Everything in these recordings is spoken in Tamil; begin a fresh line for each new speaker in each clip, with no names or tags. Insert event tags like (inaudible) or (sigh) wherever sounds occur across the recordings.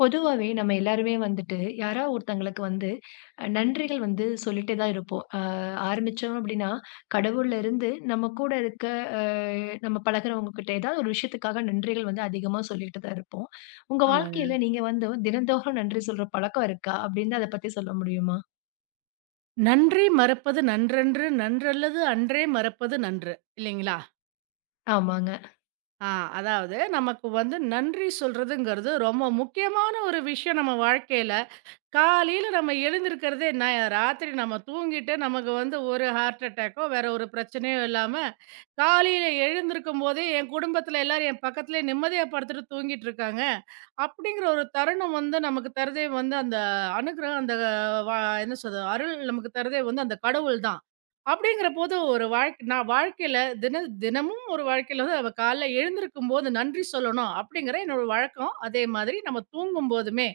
பொதுவாவே நம்ம எல்லாருமே வந்துட்டு, யாரா ஒருத்தங்களுக்கு வந்து நன்றிகள் வந்து சொல்லிட்டே தான் இருப்போம். ஆரம்பிச்சோம் அப்டின்னா, கடவுள்லருந்து நம்ம கூட இருக்க அ நம்ம பழகுறவங்ககிட்ட ஏதாவது ஒரு விஷயத்துக்காக நன்றிகள் வந்து அதிகமா சொல்லிட்டு தான் இருப்போம். உங்க
ஆமாங்க.
வாழ்க்கையில நீங்க வந்து தினந்தோறும் நன்றி சொல்ற பழக்கம் இருக்கா? அப்டின்னு அத பத்தி சொல்ல முடியுமா?
"நன்றி மறப்பது நன்றன்று, நன்றல்லது அன்றே மறப்பது நன்று" இல்லைங்களா?
ஆமாங்க.
ஆ அதாவது நமக்கு வந்து நன்றி சொல்றதுங்கிறது ரொம்ப முக்கியமான ஒரு விஷயம் நம்ம வாழ்க்கையில. காலையில நம்ம எழுந்திருக்கிறதே நான் ராத்திரி நம்ம தூங்கிட்டு நமக்கு வந்து ஒரு ஹார்ட் அட்டாக்கோ வேற ஒரு பிரச்சனையோ இல்லாம காலையில எழுந்திருக்கும் போதே என் குடும்பத்துல எல்லாரும் என் பக்கத்துலயே நிம்மதியா படுத்துட்டு தூங்கிட்டு இருக்காங்க. அப்படிங்கிற ஒரு தருணம் வந்து நமக்கு தருதே வந்து அந்த அனுகிரகம், அந்த என்ன சொல்றது, அருள் நமக்கு தருதே வந்து அந்த கடவுள் தான். அப்படிங்கிற போது ஒரு வாழ்க்கை, நான் வாழ்க்கையில தின தினமும் ஒரு வாழ்க்கையில வந்து அவ காலைல எழுந்திருக்கும் போது நன்றி சொல்லணும் அப்படிங்கிற என்னோட வழக்கம், அதே மாதிரி நம்ம தூங்கும் போதுமே.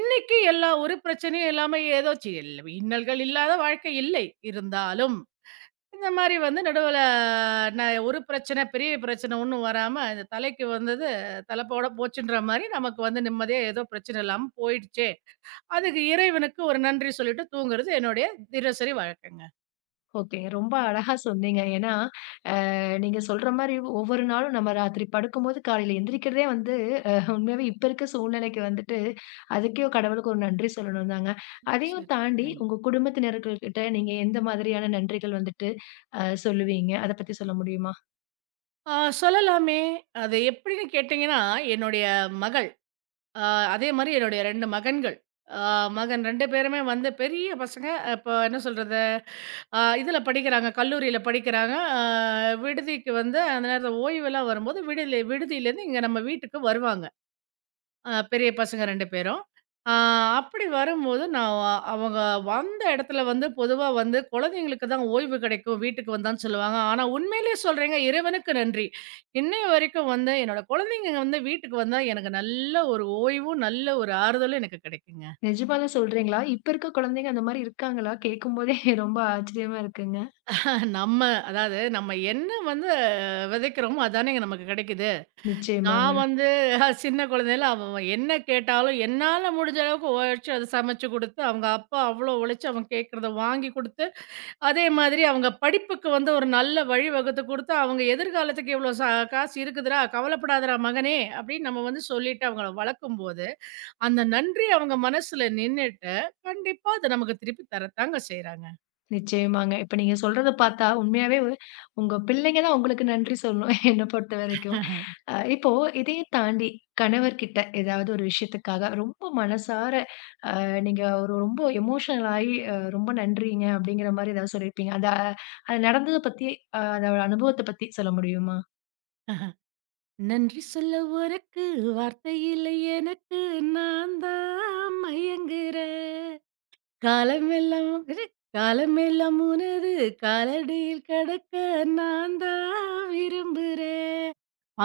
இன்னைக்கு எல்லா ஒரு பிரச்சனையும் இல்லாம ஏதோ இல்ல இன்னல்கள் இல்லாத வாழ்க்கை இல்லை. இருந்தாலும், இந்த மாரி வந்து நடுவுல ஒரு பிரச்சனை, பெரிய பிரச்சனை ஒண்ணும் வராம, இந்த தலைக்கு வந்தது தலைப்போட போச்சுன்ற மாரி நமக்கு வந்து நிம்மதியா ஏதோ பிரச்சனை இல்லாம போயிடுச்சே! அதுக்கு இறைவனுக்கு ஒரு நன்றி சொல்லிட்டு தூங்குறது என்னுடைய தினசரி வழக்கங்க.
ஓகேங்க. ரொம்ப அழகா சொன்னீங்க. ஏன்னா நீங்க சொல்ற மாரி ஒவ்வொரு நாளும் நம்ம ராத்திரி படுக்கும்போது காலையில எந்திரிக்கிறதே வந்து உண்மையாவே இப்ப இருக்க சூழ்நிலைக்கு வந்துட்டு, அதுக்கே கடவுளுக்கு ஒரு நன்றி சொல்லணும் தாங்க. அதையும்
சரி,
தாண்டி
சரிங்க.
உங்க குடும்பத்தினர்கள்கிட்ட நீங்க எந்த மாதிரியான நன்றிகள் வந்துட்டு சொல்லுவீங்க? அத பத்தி சொல்ல முடியுமா?
ஆ சொல்லலாமே! அது எப்படின்னு கேட்டீங்கன்னா, என்னுடைய மகள். ஆ, அதே மாரி என்னுடைய 2 மகன்கள். ஆ மகன் 2 பேருமே வந்து பெரிய பசங்க. இப்போ என்ன சொல்றது, இதில படிக்கிறாங்க, கல்லூரியில படிக்கிறாங்க. விடுதிக்கு வந்து அந்த நேரத்தில ஓய்வெல்லாம் வரும்போது விடுதியிலேருந்து இங்க நம்ம வீட்டுக்கு வருவாங்க. அ பெரிய பசங்க 2 பேரும். ஆ அப்படி வரும்போது நான் அவங்க வந்த இடத்துல வந்து பொதுவா வந்து குழந்தைங்களுக்கு தான் ஓய்வு கிடைக்கும், வீட்டுக்கு வந்தான்னு சொல்லுவாங்க. ஆனா உண்மையிலேயே சொல்றேங்க, இறைவனுக்கு நன்றி. இன்னைய வரைக்கும் வந்து என்னோட குழந்தைங்க வந்து வீட்டுக்கு வந்தா எனக்கு நல்ல ஒரு ஓய்வும், நல்ல ஒரு ஆறுதலும் எனக்கு கிடைக்குங்க.
நிஜமாவே சொல்றீங்களா? இப்ப இருக்க குழந்தைங்க அந்த மாரி இருக்காங்களா? கேட்கும்போதே (laughs) ரொம்ப ஆச்சரியமா இருக்குங்க.
நம்ம அதாவது நம்ம என்ன வந்து விதைக்கிறோமோ அதானேங்க நமக்கு கிடைக்குது.
நிச்சயமாங்க,
நான் வந்து (laughs) சின்ன குழந்தையில அவன் என்ன கேட்டாலும் என்னால முடிஞ்ச அளவுக்கு உழைச்சு அதை சமைச்சு குடுத்து, அவங்க அப்பா அவ்ளோ உழைச்சு அவன் கேட்கிறத வாங்கி குடுத்து, அதே மாதிரி அவங்க படிப்புக்கு வந்து ஒரு நல்ல வழி வகுத்து குடுத்து, அவங்க எதிர்காலத்துக்கு இவ்ளோ காசு இருக்குதுடா, கவலைப்படாதடா மகனே! அப்படின்னு நம்ம வந்து சொல்லிட்டு அவங்கள வளர்க்கும்போது, அந்த நன்றி அவங்க மனசுல நின்னுட்டு, கண்டிப்பா அத நமக்கு திருப்பி தரத்தாங்க செய்றாங்க.
நிச்சயமாங்க. இப்ப நீங்க சொல்றத பார்த்தா உண்மையாவே உங்க பிள்ளைங்க தான் உங்களுக்கு நன்றி சொல்லணும். (laughs) என்ன பொறுத்தவரைக்கும்.
(laughs)
இப்போ இதையும் தாண்டி கணவர்கிட்ட ஏதாவது ஒரு விஷயத்துக்காக ரொம்ப மனசார அ நீங்க ஒரு ரொம்ப எமோஷனல் ஆயி ரொம்ப நன்றிங்க அப்படிங்கிற மாரி ஏதாவது சொல்லியிருப்பீங்க. அத அது நடந்தத பத்தி அதோட அனுபவத்த பத்தி சொல்ல முடியுமா?
நன்றி சொல்ல உனக்கு வார்த்தை இல்லை எனக்கு, நான் தான் மயங்குறேன். காலமெல்லாம் இரு, காலமெல்லாம் உனது காலடியில் கடக்க நான் தான் விரும்புறேன்.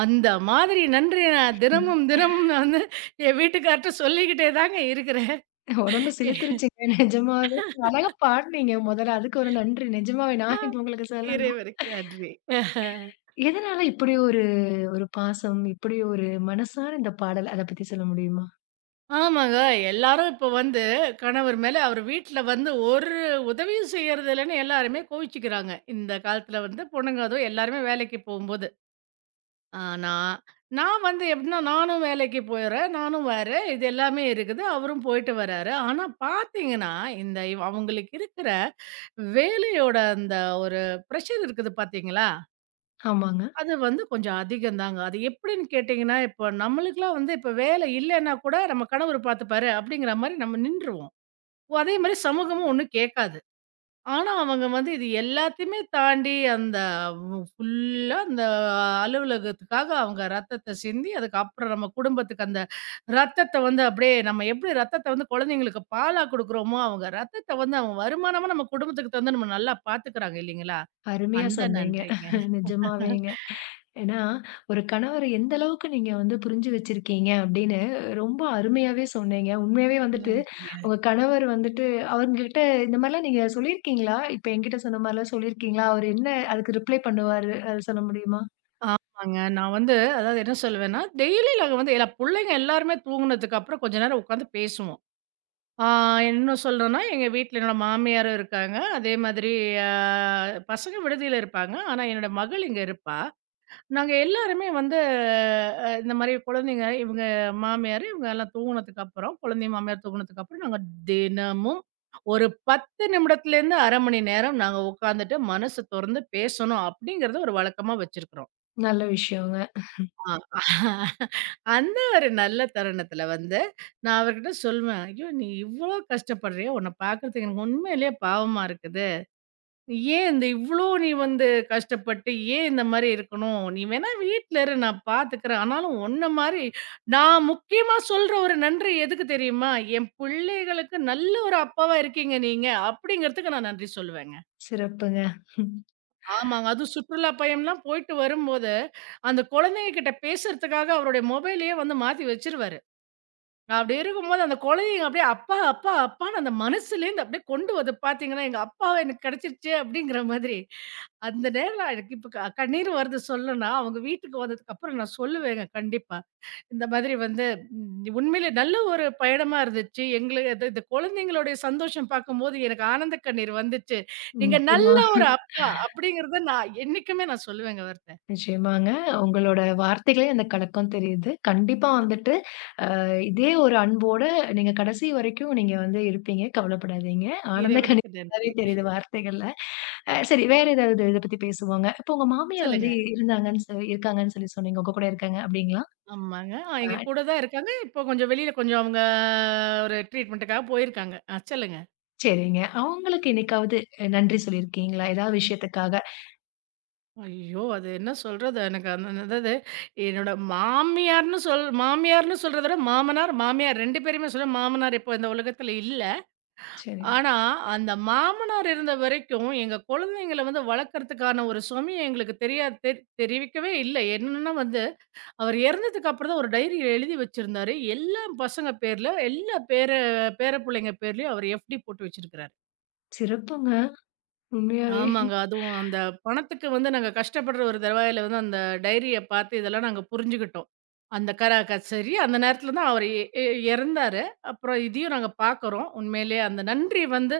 அந்த மாதிரி நன்றி நான்
ம்.
தினமும் தினமும் நான் வந்து என் வீட்டுக்கார்ட்ட சொல்லிக்கிட்டே தாங்க இருக்கிறேன்.
உடம்பு சிலிர்த்துருச்சுங்க நிஜமாவே. அழகா பாடுனீங்க முதல்ல. அதுக்கு ஒரு நன்றி. நிஜமாவே
ஆ,
நான் இப்ப உங்களுக்கு சொல்லணும்.
இறைவருக்கு நன்றி. (laughs)
எதனால இப்படி ஒரு ஒரு பாசம், இப்படி ஒரு மனசார இந்த பாடல் அத பத்தி சொல்ல முடியுமா?
ஆமாங்க. எல்லாரும் இப்ப வந்து கணவர் மேல, அவர் வீட்ல வந்து ஒரு உதவியும் செய்யறது இல்லைன்னு எல்லாருமே கோவிச்சுக்கிறாங்க இந்த காலத்துல, வந்து பொண்ணுங்க அதுவும் எல்லாருமே வேலைக்கு போகும்போது. ஆ நான் நான் வந்து எப்படின்னா, நானும் வேலைக்கு போயிறேன். நானும் வரேன். இது எல்லாமே இருக்குது. அவரும் போயிட்டு வராரு. ஆனா பார்த்தீங்கன்னா, இந்த அவங்களுக்கு இருக்கிற வேலையோட அந்த ஒரு பிரஷர் இருக்குது பார்த்தீங்களா?
ஆமாங்க.
அது வந்து கொஞ்சம் அதிகம் தாங்க. அது எப்படின்னு கேட்டீங்கன்னா, இப்ப நம்மளுக்கெல்லாம் வந்து இப்ப வேலை இல்லன்னா கூட, நம்ம கணவர் பார்த்துப்பாரு அப்படிங்கிற மாரி நம்ம நின்றுவோம். அதே மாரி சமூகமும் ஒண்ணும் கேட்காது. ஆனா, அவங்க வந்து இது எல்லாத்தையுமே தாண்டி அந்த ஃபுல்லா அந்த அலுவலகத்துக்காக அவங்க ரத்தத்த சிந்தி, அதுக்கப்புறம் நம்ம குடும்பத்துக்கு அந்த ரத்தத்த வந்து அப்படியே நம்ம எப்படி ரத்தத்த வந்து குழந்தைங்களுக்கு பாலா குடுக்குறோமோ, அவங்க ரத்தத்த வந்து அவங்க வருமானமா நம்ம குடும்பத்துக்கு தந்து நம்ம நல்லா பாத்துக்கிறாங்க இல்லைங்களா?
அருமையா
அந்த
சொன்னீங்க.
நன்றிங்க.
நிஜமாவேங்க. ஏன்னா, ஒரு கணவர எந்த அளவுக்கு நீங்க வந்து புரிஞ்சு வச்சிருக்கீங்க அப்படின்னு ரொம்ப அருமையாவே சொன்னீங்க. உண்மையாவே வந்துட்டு,
நன்றிங்க.
உங்க கணவர் வந்துட்டு அவங்ககிட்ட இந்த மாரிலாம் நீங்க சொல்லியிருக்கீங்களா? இப்ப என்கிட்ட சொன்ன மாரிலாம் சொல்லியிருக்கீங்களா? அவரு என்ன அதுக்கு ரிப்ளை பண்ணுவாரு? அத சொல்ல முடியுமா?
ஆமாங்க. நான் வந்து அதாவது என்ன சொல்லுவேன்னா, டெய்லி நாங்க வந்து எல்லா புள்ளைங்க எல்லாருமே தூங்குனதுக்கு அப்புறம் கொஞ்ச நேரம் உட்காந்து பேசுவோம். ஆ இன்னும் சொல்லணும்னா, எங்க வீட்ல என்னோட மாமியாரும் இருக்காங்க. அதே மாதிரி அ பசங்க விடுதியில இருப்பாங்க. ஆனா, என்னோட மகள் இங்க இருப்பா. நாங்க எல்லாருமே வந்து இந்த மாரி குழந்தை மாமியார் தூங்குனதுக்கப்புறம் நாங்க தினமும் ஒரு 10 நிமிடத்துலேருந்து 1/2 மணி நேரம் நாங்க உட்காந்துட்டு மனசு தொறந்து பேசணும், அப்படிங்கிறத ஒரு வழக்கமா வச்சிருக்கிறோம்.
நல்ல விஷயங்க.
ஆ. அந்த ஒரு நல்ல தருணத்துல வந்து, நான் அவர்கிட்ட சொல்வேன், "ஐயோ! நீ இவ்ளோ கஷ்டப்படுறியே! உன்ன பார்க்குறதுக்கு எனக்கு உண்மையிலேயே பாவமா இருக்குது. ஏன் இந்த இவ்ளோ நீ வந்து கஷ்டப்பட்டு, ஏன் இந்த மாரி இருக்கணும்? நீ வேணா வீட்ல இரு, நான் பார்த்துக்கிறேன். ஆனாலும் உன்ன மாரி நான் முக்கியமா சொல்ற ஒரு நன்றி எதுக்கு தெரியுமா? என் பிள்ளைகளுக்கு நல்ல ஒரு அப்பாவா இருக்கீங்க நீங்க." அப்படிங்கிறதுக்கு நான் நன்றி சொல்லுவேங்க.
சிறப்புங்க.
ஆமாங்க. அதுவும் சுற்றுலா பயம்லாம் போயிட்டு வரும்போது, அந்த குழந்தைங்க கிட்ட பேசுறதுக்காக அவருடைய மொபைலயே வந்து மாத்தி வச்சுருவாரு. அப்படி இருக்கும்போது அந்த குழந்தைங்க அப்படியே அப்பா, அப்பா, அப்பான்னு அந்த மனசுலேருந்து அப்படியே கொண்டு வந்து பார்த்தீங்கன்னா, எங்க அப்பாவ எனக்கு கிடைச்சிருச்சு அப்படிங்கிற மாதிரி. அந்த நேரம் எனக்கு இப்ப கண்ணீர் வருது சொல்லணும்னா, அவங்க வீட்டுக்கு வந்ததுக்கப்புறம் நான் சொல்லுவேங்க கண்டிப்பா. இந்த மாதிரி வந்து உண்மையிலே நல்ல ஒரு பயணமா இருந்துச்சு. எங்களு இது இந்த குழந்தைங்களுடைய சந்தோஷம் பார்க்கும்போது எனக்கு ஆனந்த கண்ணீர் வந்துச்சு. நீங்க
நிச்சயமா,
நல்ல ஒரு அப்பா அப்படிங்கிறத நான் என்னைக்குமே நான் சொல்லுவேங்க அவர்ட்ட.
நிச்சயமாங்க. உங்களோட வார்த்தைகளே அந்த கலக்கம் தெரியுது. கண்டிப்பா வந்துட்டு இதே ஒரு அன்போட நீங்க கடைசி வரைக்கும் நீங்க வந்து இருப்பீங்க. கவலைப்படாதீங்க. ஆனந்த கண்ணீர்
இறைவனுக்கு
மாரி
நன்றி.
தெரியுது வார்த்தைகள்ல. சரி வேற ஏதாவது இத பத்தி பேசுவோங்க. இப்போ உங்க மாமியார் வந்து
சொல்லுங்க.
இருந்தாங்கன்னு சொ இருக்காங்கன்னு சொல்லி சொன்னீங்க. உங்க கூட இருக்காங்க அப்டிங்களா?
ஆமாங்க.
ஆ
எங்க கூட தான் இருக்காங்க. இப்போ கொஞ்சம் வெளியில கொஞ்சம் அவங்க ஒரு ட்ரீட்மெண்ட்டுக்காக போயிருக்காங்க. சொல்லுங்க.
சரிங்க. அவங்களுக்கு என்னைக்காவது நன்றி சொல்லியிருக்கீங்களா? ஏதாவது விஷயத்துக்காக?
ஐயோ! அது என்ன சொல்றது? எனக்கு அந்த அதாவது என்னோட மாமியார்ன்னு சொல் மாமியார்ன்னு சொல்றத விட மாமனார், மாமியார் 2 பேருமே சொல்ல மாமனார் இப்போ இந்த உலகத்துல இல்ல.
சரி.
ஆனா, அந்த மாமனார் இருந்த வரைக்கும் எங்க குழந்தைங்கள வந்து வளர்க்கறதுக்கான ஒரு சுமையும் எங்களுக்கு தெரியாது, தெரிவிக்கவே இல்ல. என்னன்னா வந்து அவர் இறந்ததுக்கு அப்புறம் தான் ஒரு டைரி எழுதி வச்சிருந்தாரு. எல்லா பசங்க பேர்ல, எல்லா பேர பேர பிள்ளைங்க பேர்லயும் அவர் எஃப்டி போட்டு வச்சிருக்கிறாரு.
சிறப்புங்க. உண்மையாவே.
ஆமாங்க. அதுவும் அந்த பணத்துக்கு வந்து நாங்க கஷ்டப்படுற ஒரு தருவாயில வந்து அந்த டைரிய பார்த்து இதெல்லாம் நாங்க புரிஞ்சுகிட்டோம். அந்த கரா க சரி, அந்த நேரத்துல தான் அவர் எ எ இறந்தாரு. அப்புறம் இதையும் நாங்க பார்க்குறோம். உண்மையிலேயே அந்த நன்றி வந்து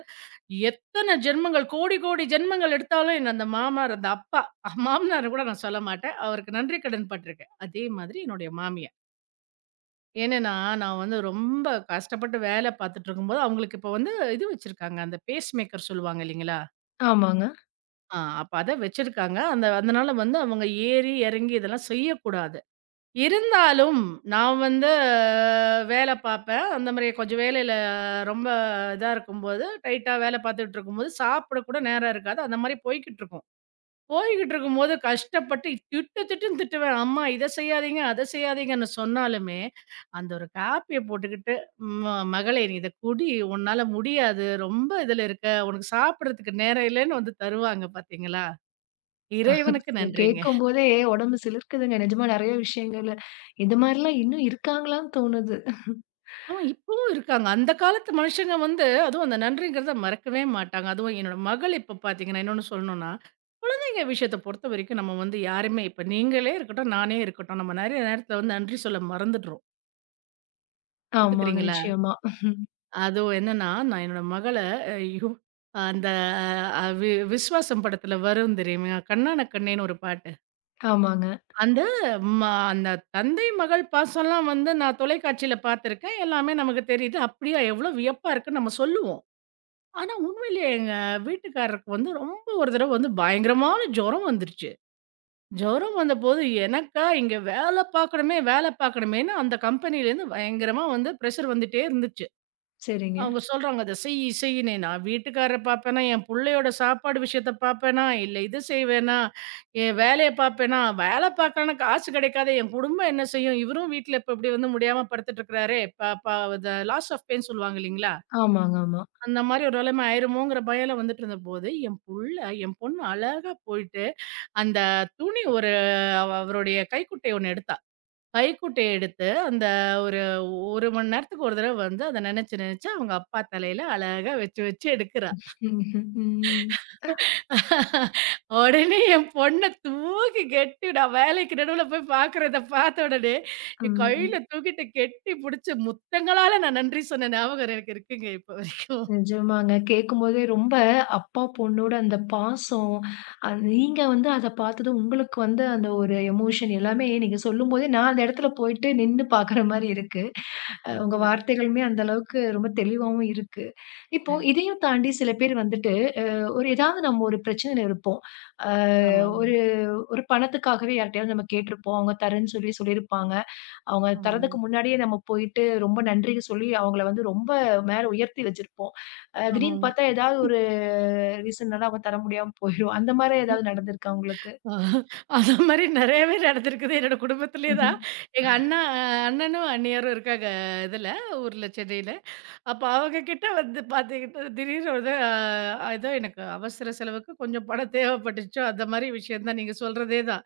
எத்தன ஜென்மங்கள், கோடி கோடி ஜென்மங்கள் எடுத்தாலும் என்ன அந்த மாமனார், அந்த அப்பா மாமனார கூட நான் சொல்ல மாட்டேன். அவருக்கு நன்றி கடன் பட்டிருக்கேன். அதே மாதிரி என்னுடைய மாமியார். ஏன்னன்னா, நான் வந்து ரொம்ப கஷ்டப்பட்டு வேலை பார்த்துட்டு இருக்கும்போது, அவங்களுக்கு இப்போ வந்து இது வச்சிருக்காங்க. அந்த பேஸ் மேக்கர் சொல்லுவாங்க இல்லைங்களா?
ஆமாங்க.
அப்ப அத வச்சிருக்காங்க. அந்த அதனால வந்து அவங்க ஏறி, இறங்கி இதெல்லாம் செய்யக்கூடாது. இருந்தாலும் நான் வந்து வேல பார்ப்பேன். அந்த மாரி கொஞ்சம் வேலையில ரொம்ப இதா இருக்கும்போது, டைட்டா வேல பார்த்துட்டு இருக்கும்போது, சாப்பிட கூட நேரம் இருக்காது. அந்த மாரி போய்க்கிட்டு இருக்கும். போய்கிட்டு இருக்கும்போது கஷ்டப்பட்டு திட்டு திட்டுன்னு திட்டுவேன். அம்மா இத செய்யாதீங்க, அத செய்யாதீங்கன்னு சொன்னாலுமே, அந்த ஒரு காப்பிய போட்டுக்கிட்டு, மகளே நீ இத குடி, உன்னால முடியாது. ரொம்ப இதுல இருக்க. உனக்கு சாப்பிடுறதுக்கு நேரம் இல்லன்னு" வந்து தருவாங்க பாத்தீங்களா? இறைவனுக்கு நன்றிங்க.
கேட்கும்போதே உடம்பு சிலிர்க்குதுங்க. நிஜமா நெறைய விஷயங்கள்ல. இந்த மாரிலாம் இன்னும் இருக்காங்களான்னு தோணுது.
ஆமா இப்பவும் இருக்காங்க. அந்த காலத்து மனுஷங்க வந்து அதுவும் அந்த நன்றிங்கிறத மறக்கவே மாட்டாங்க. அதுவும் என்னோட மகள் இப்ப பாத்தீங்கன்னா, இன்னொன்னு சொல்லணும்னா, குழந்தைங்க விஷயத்த பொறுத்தவரைக்கும் நம்ம வந்து யாருமே, இப்ப நீங்களே இருக்கட்டும், நானே இருக்கட்டும், நம்ம நெறைய நேரத்துல வந்து நன்றி சொல்ல மறந்துடுறோம்.
ஆமாங்க.
ஒத்துக்கிறீங்களா?
நிச்சயமா.
அதுவும் என்னன்னா, நான் என்னோட மகள, ஐயோ! அந்த அ வி விஸ்வாசம் படத்துல வரும் தெரியுமா? கண்ணான கண்ணேன்னு ஒரு பாட்டு.
ஆமாங்க.
அந்த ம அந்த தந்தை மகள் பாசம்லாம் வந்து நான் தொலைக்காட்சியில பார்த்துருக்கேன். எல்லாமே நமக்கு தெரியுது. அப்படியா எவ்வளோ வியப்பா இருக்குன்னு நம்ம சொல்லுவோம். ஆனா உண்மையிலேயே எங்க வீட்டுக்காரருக்கு வந்து ரொம்ப ஒரு தடவ வந்து பயங்கரமான ஜுரம் வந்துருச்சு. ஜுரம் வந்தபோது எனக்கா இங்க வேல பார்க்கணுமே, வேல பார்க்கணுமேன்னு அந்த கம்பெனிலேருந்து பயங்கரமா வந்து ப்ரெஷர் வந்துட்டே இருந்துச்சு.
சரிங்க.
அவங்க சொல்றாங்க, "அத செய் செய்யின்னு." நான் வீட்டுக்காரர பாப்பேனா, என் புள்ளையோட சாப்பாடு விஷயத்த பாப்பேனா, இல்ல இது செய்வேனா, என் வேலைய பாப்பேனா, வேல பாக்கலன்னா காசு கெடைக்காதே, என் குடும்பம் என்ன செய்யும்? இவரும் வீட்ல இப்ப இப்படி வந்து முடியாம படுத்துட்டுருக்கிறாரே, ப ப த லாஸ் ஆஃப் பெயின் சொல்லுவாங்க இல்லைங்களா?
ஆமாங்க, ஆமா.
அந்த மாரி ஒரு நிலைமை ஆயிருமோங்கிற பயம்ல வந்துட்டுருந்தபோது, என் பொண்ணு அழகா போயிட்டு, அந்த துணி ஒரு அவ அவருடைய கைக்குட்டை ஒண்ணு எடுத்தா. கைக்குட்டைய எடுத்து, அந்த ஒரு 1 மணி நேரத்துக்கு ஒரு தடவ வந்து அத நெனச்சு நெனச்சு அவங்க அப்பா தலையில அழகா வச்சு வச்சு எடுக்கிறா.
ம்ஹ்ம். ம்.
உடனே என் பொண்ண தூக்கி கெட்டி, நான் வேலைக்கு நடுவுல போய் பார்க்குறத பார்த்த உடனே, என்
ம்.
கையில தூக்கிட்டு கெட்டி புடிச்சு முத்தங்களால நான் நன்றி சொன்ன ஞாபகம் எனக்கு இருக்குங்க இப்ப வரைக்கும்.
நிஜமாங்க. கேட்கும்போதே ரொம்ப அப்பா, பொண்ணோட அந்த பாசம், அது நீங்க வந்து அத பார்த்ததும் உங்களுக்கு வந்து அந்த ஒரு எமோஷன் எல்லாமே நீங்க சொல்லும்போதே நான் அந்த இடத்துல போயிட்டு நின்னு பார்க்குற மாரி இருக்கு. உங்க
இல்லைங்களா?
வார்த்தைகளுமே அந்த அளவுக்கு ரொம்ப தெளிவாவும் இருக்கு. இப்போ இதையும் தாண்டி சில பேர் வந்துட்டு ஒரு ஏதாவது நம்ம ஒரு பிரச்சனையில இருப்போம். அ
ஆமாங்க.
ஒரு ஒரு பணத்துக்காகவே யார்ட்டயாவது நம்ம கேட்டிருப்போம். அவங்க தரேன்னு சொல்லி சொல்லியிருப்பாங்க. அவங்க
ஆமாங்க.
தர்றதுக்கு முன்னாடியே நம்ம போயிட்டு ரொம்ப நன்றின்னு சொல்லி அவங்கள வந்து ரொம்ப மேல உயர்த்தி வச்சிருப்போம். திடீர்னு
ஆமாங்க.
பார்த்தா ஏதாவது ஒரு ரீசன்னால அவங்க தர முடியாம போயிரும். அந்த மாரி ஏதாவது நடந்திருக்கா உங்களுக்கு?
ஆஹ் அந்த மாரி நெறையவே நடந்திருக்குது. என்னோட
(laughs)
குடும்பத்திலேயே
ம்ஹ்ம்.
தான். எங்க அண்ணா அண்ணனும், அண்ணியாரும் இருக்காங்க இதுல, ஊர்ல சென்னையில. அப்ப அவங்க கிட்ட வந்து பாத்துக்கிட்டு திடீர்னு வந்து ஏதோ எனக்கு அவசர செலவுக்கு கொஞ்சம் பணம் தேவைப்பட்டுச்சோ, அந்த மாரி விஷயம் தான். நீங்க சொல்றதே தான்.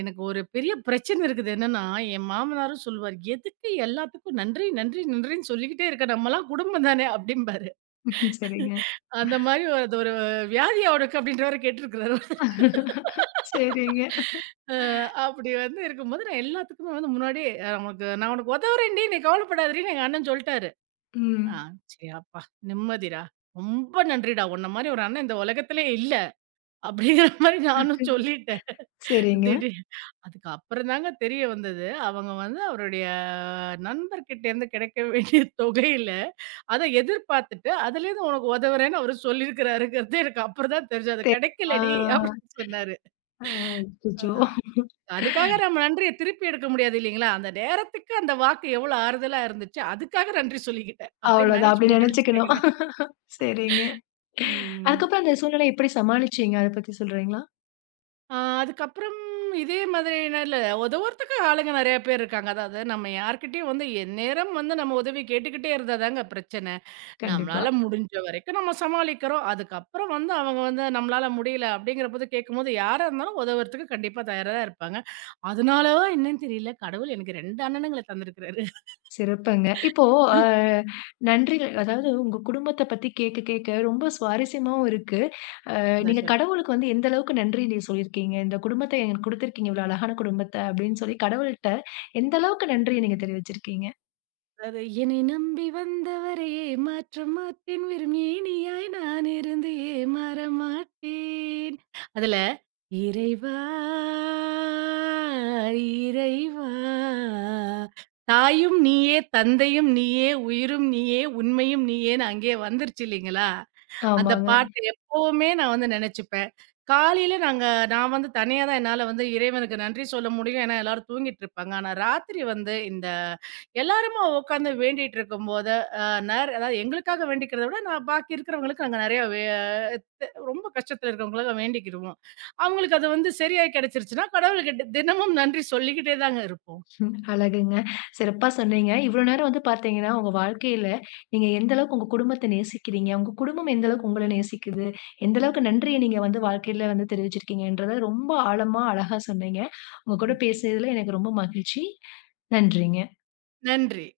எனக்கு ஒரு பெரிய பிரச்சனை இருக்குது. என்னன்னா, என் மாமனாரும் சொல்லுவாரு, "எதுக்கு எல்லாத்துக்கும் நன்றி, நன்றி, நன்றின்னு சொல்லிக்கிட்டே இருக்க? நம்மலாம் குடும்பம் தானே" அப்படிம்பாரு.
ம்ஹ்ம். சரிங்க.
அந்த மாரி அது ஒரு வியாதியா உனக்கு அப்படின்ற மாரி கேட்டுருக்கிறாரு.
சரிங்க.
அ அப்படி வந்து இருக்கும்போது, நான் எல்லாத்துக்குமே வந்து முன்னாடியே உனக்கு உதவுறேன்டி, நீ கவலைப்படாதடி" எங்க அண்ணன் சொல்ட்டாரு.
ம்.
ஆ, சரி அப்பா! நிம்மதிடா. ரொம்ப நன்றிடா. உன்ன மாரி ஒரு அண்ணன் இந்த உலகத்திலே இல்ல. அப்படிங்கிற மாரி நானும் சொல்லிட்டேன்.
சரிங்க.
திடீர் அதுக்கு அப்புறம் தாங்க தெரிய வந்தது. அவங்க வந்து அவருடைய நண்பர்கிட்டேருந்து கிடைக்க வேண்டிய தொகையில, அத எதிர்பார்த்துட்டு, அதுலேருந்து உனக்கு உதவுறேன்னு அவரு சொல்லியிருக்கிறாருங்கிறது எனக்கு அப்புறம் தான் தெரிஞ்சது.
தெ
"அது
ஆ
கிடைக்கலடி" அப்படின்னு சொன்னாரு.
அ
ஆ.
அச்சச்சோ!
அதுக்காக நம்ம நன்றிய திருப்பி எடுக்க முடியாது இல்லைங்களா? அந்த நேரத்துக்கு அந்த வாக்கு எவ்வளோ ஆறுதலா இருந்துச்சு, அதுக்காக நன்றி சொல்லிக்கிட்டேன். அப்படியே
அவ்வளோதான்
மேனேஜ்
அப்படி
பண்ணிட்டேன்னு
நெனச்சுக்கணும்.
வச்சுக்கங்களேன்.
சரிங்க.
ம்.
அதுக்கப்புறம் அந்த சூழ்நிலைய எப்படி சமாளிச்சீங்க? அத பத்தி சொல்றீங்களா?
அதுக்கப்புறம் இதே மாதிரி நான் இல்ல உதவுறதுக்கு ஆளுங்க நெறையா பேர் இருக்காங்க. அதாவது நம்ம யார்கிட்டயும் வந்து எந்நேரம் வந்து நம்ம உதவி கேட்டுக்கிட்டே இருந்தா தாங்க பிரச்சனை.
கண்டிப்பா.
நம்மளால முடிஞ்ச வரைக்கும் நம்ம சமாளிக்கிறோம். அதுக்கப்புறம் வந்து அவங்க வந்து நம்மளால முடியல அப்படிங்கிறபோது கேட்கும்போது, யாரா இருந்தாலும் உதவுறதுக்கு கண்டிப்பா தயாரா தான் இருப்பாங்க. அதனாலவா என்னன்னு தெரியல, கடவுள் எனக்கு 2 அண்ணனுங்கள தந்திருக்கிறாரு.
சிறப்புங்க. இப்போ அ நன்றிகள் அதாவது உங்க குடும்பத்த பத்தி கேட்க, கேட்க ரொம்ப சுவாரஸ்யமாவும் இருக்கு. நீங்க கடவுளுக்கு வந்து எந்த அளவுக்கு நன்றி நீ சொல்லியிருக்கீங்க? இந்த குடும்பத்த எனக்கு குடுத்திருக்கீங்க, இவ்வளோ அழகான குடும்பத்த அப்படின்னு சொல்லி கடவுள்ட்ட எந்த அளவுக்கு நன்றிய நீங்க தெரிவிச்சிருக்கீங்க?
அது என்னை நம்பி வந்தவரே ஏமாற்றம் மாட்டேன், வெறும் ஏணியாய் நான் இருந்து ஏமாற மாட்டேன் அதுல. இறைவா, இறைவா, தாயும் நீயே, தந்தையும் நீயே, உயிரும் நீயே, உண்மையும் நீயேன்னு அங்கே வந்துருச்சு இல்லைங்களா. அந்த
ஆமாங்க.
பாட்டு எப்பவுமே நான் வந்து நெனச்சுப்பேன். காலையில நாங்க நான் வந்து தனியா தான் என்னால வந்து இறைவனுக்கு நன்றி சொல்ல முடியும். ஏன்னா, எல்லாரும் தூங்கிட்டு இருப்பாங்க. ஆனா, ராத்திரி வந்து இந்த எல்லாருமா உட்காந்து வேண்டிட்டு இருக்கும்போது, அ நேர அதாவது எங்களுக்காக வேண்டிக்கிறத விட, நான் பாக்கி இருக்கிறவங்களுக்கு நாங்க நெறைய வே த் ரொம்ப கஷ்டத்துல இருக்கிறவங்களுக்காக வேண்டிக்கிருவோம். அவங்களுக்கு அது வந்து சரியா கெடைச்சிருச்சுன்னா, கடவுளுக்கு தினமும் நன்றி சொல்லிக்கிட்டே தாங்க இருப்போம்.
ம் அழகுங்க. சிறப்பா சொன்னீங்க. இவ்வளோ நேரம் வந்து பார்த்தீங்கன்னா, உங்க வாழ்க்கையில நீங்க எந்த அளவுக்கு உங்க குடும்பத்த நேசிக்கிறீங்க, உங்க குடும்பம் எந்த அளவுக்கு உங்கள நேசிக்குது, எந்த அளவுக்கு நன்றிய நீங்க வந்து வாழ்க்கையில வந்து தெரிவிச்சிருக்கீங்கன்றத ரொம்ப ஆழமா, அழகா சொன்னீங்க. உங்க கூட பேசியதுல எனக்கு ரொம்ப மகிழ்ச்சி. நன்றிங்க.
நன்றி.